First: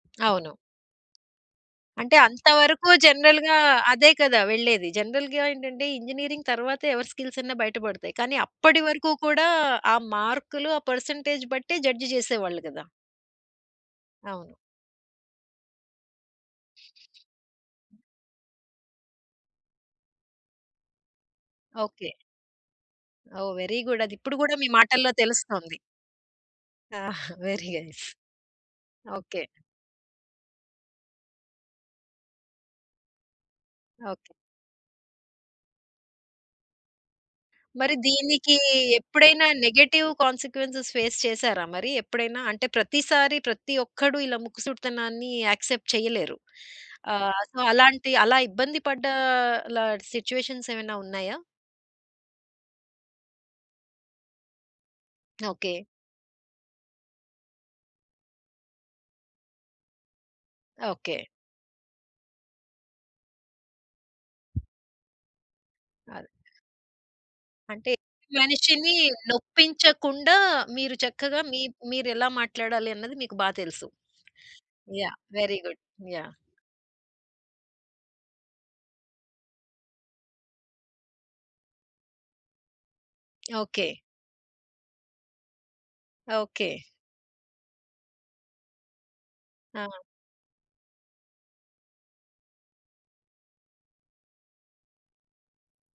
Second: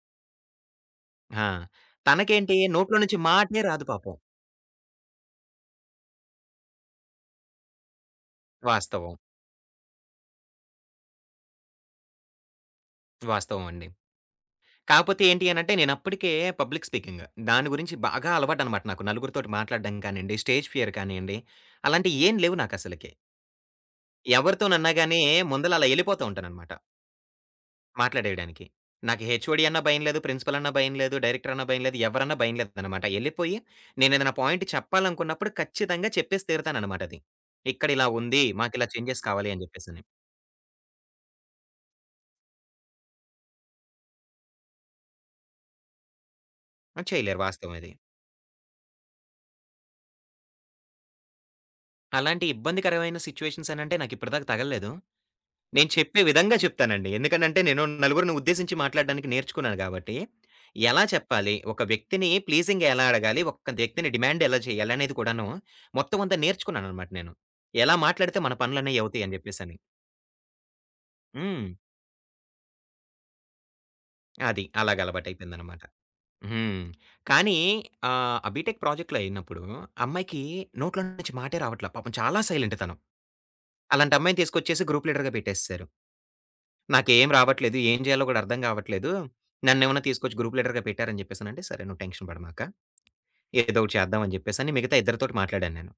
అవును. ఆ! అంటే అంత తనకేంటి వరకు నోట్లో నుంచి జనరల్‌గా మాటనే రాదు అదే పాపం. కదా! వెళ్ళేది. జనరల్‌గా ఏంటంటే ఇంజినీరింగ్ తరువాతే ఎవరి స్కిల్స్ అన్నా బయట బడతాయి. కానీ అప్పటి వరకు వాస్తవం. కూడా ఆ మార్కులు, ఆ పర్సెంటేజ్ బట్టే జడ్జ్ చేసేవాళ్ళు గదా! వాస్తవం అండి. అవును. కాపోతే ఏంటి అనంటే నేనప్పటికే పబ్లిక్ స్పీకింగ్. దాని గురించి బాగా అలవాటన్నమాట నాకు నలుగురితోటి మాట్లాడడం కానియండి, స్టేజ్ ఫియర్ కానియండి, ఓకే. అలాంటియేం లేవు నాకసలకి. ఓహ్! Very good. అదిప్పుడు గూడా మీ ఎవరితోనన్నా మాటల్లో గాని యే ముందల తెలుస్తుంది. అలా ఎళ్ళిపోతూ ఉంటానన్నమాట. ఆహా! Very nice. మాట్లాడేయడానికి. నాకు ఓకే. హెచ్ఓడి అన్నా భయం లేదు. ప్రిన్సిపల్ అన్నా భయం లేదు. డైరెక్టర్ అన్నా భయం లేదు. ఎవరన్నా భయం లేదన్నమాట. ఎళ్ళిపోయి ఓకే. నేనేదైనా పాయింట్ చెప్పాలనుకున్నప్పుడు ఖచ్చితంగా చెప్పేసి తీరుతానన్నమాట అది. మరి ఇక్కడిలా ఉంది. దీనికి మాకిలా చేంజెస్ ఎప్పుడైనా కావాలి అని జెప్పేసని. నెగెటివ్ కాన్సీక్వెన్సెస్ ఫేస్ చేసారా మరి ఎప్పుడైనా? అంటే ప్రతిసారి ప్రతి ఒక్కడు ఇలా ముక్కుసూటితనాన్ని యాక్సెప్ట్ చేయలేరు. ఆ! చేయలేరు ఆహ్, సో, వాస్తవం అది. అలాంటి అలా ఇబ్బంది పడ్డ లా సిట్యుయేషన్స్ ఏమైనా ఉన్నాయా? అలాంటి ఇబ్బందికరమైన సిట్యుయేషన్స్ అనంటే నాకిప్పటి దాకా తగల్లేదు. ఓకే. నేను చెప్పే విధంగా చెప్తానండి. ఎందుకనంటే నేను నలుగురిని ఉద్దేశించి మాట్లాడడానికి నేర్చుకున్నాను గాబట్టి ఎలా ఓకే. చెప్పాలి? ఒక వ్యక్తిని ప్లీజింగ్‌గా ఎలా అడగాలి? ఒక వ్యక్తిని డిమాండ్ ఎలా చేయాలనేది కూడాను మొత్తం అది. అంతా నేర్చుకున్నానన్నమాట నేను. అంటే ఎలా మాట్లాడితే మన మనిషిని పనులన్నవి అవుతాయని జెప్పేసని. నొప్పించకుండా మీరు చక్కగా మీ హ్మ్. మీరెలా మాట్లాడాలి అన్నది మీకు బా తెలుసు. అది. అలాగ యాహ్! Very good. అలవాటయిపోయిందన్నమాట. యాహ్! హ్మ్. కానీ ఆహ్, బీటెక్ ప్రాజెక్ట్‌లో అయినప్పుడు అమ్మాయికి నోట్లో నుంచి మాటే రావట్లే పాపం చాలా సైలెంట్ తను. ఓకే. అలాంటి అమ్మాయిని తీసుకొచ్చేసి గ్రూప్ లీడర్‌గా బెట్టేసేసారు. ఓకే. "నాకేం రావట్లేదు ఏం జేయాలో గూడా అర్థం గావట్లేదు. ఆ! నన్నేమన్నా తీసుకొచ్చి గ్రూప్ లీడర్‌గా పెట్టరు" అని జెప్పేసనంటే, సరే, నువ్వు టెన్షన్ బడమాక. ఏదో ఒకటి చేద్దామని జెప్పేసని మిగతా ఇద్దరితోటి మాట్లాడాను నేను.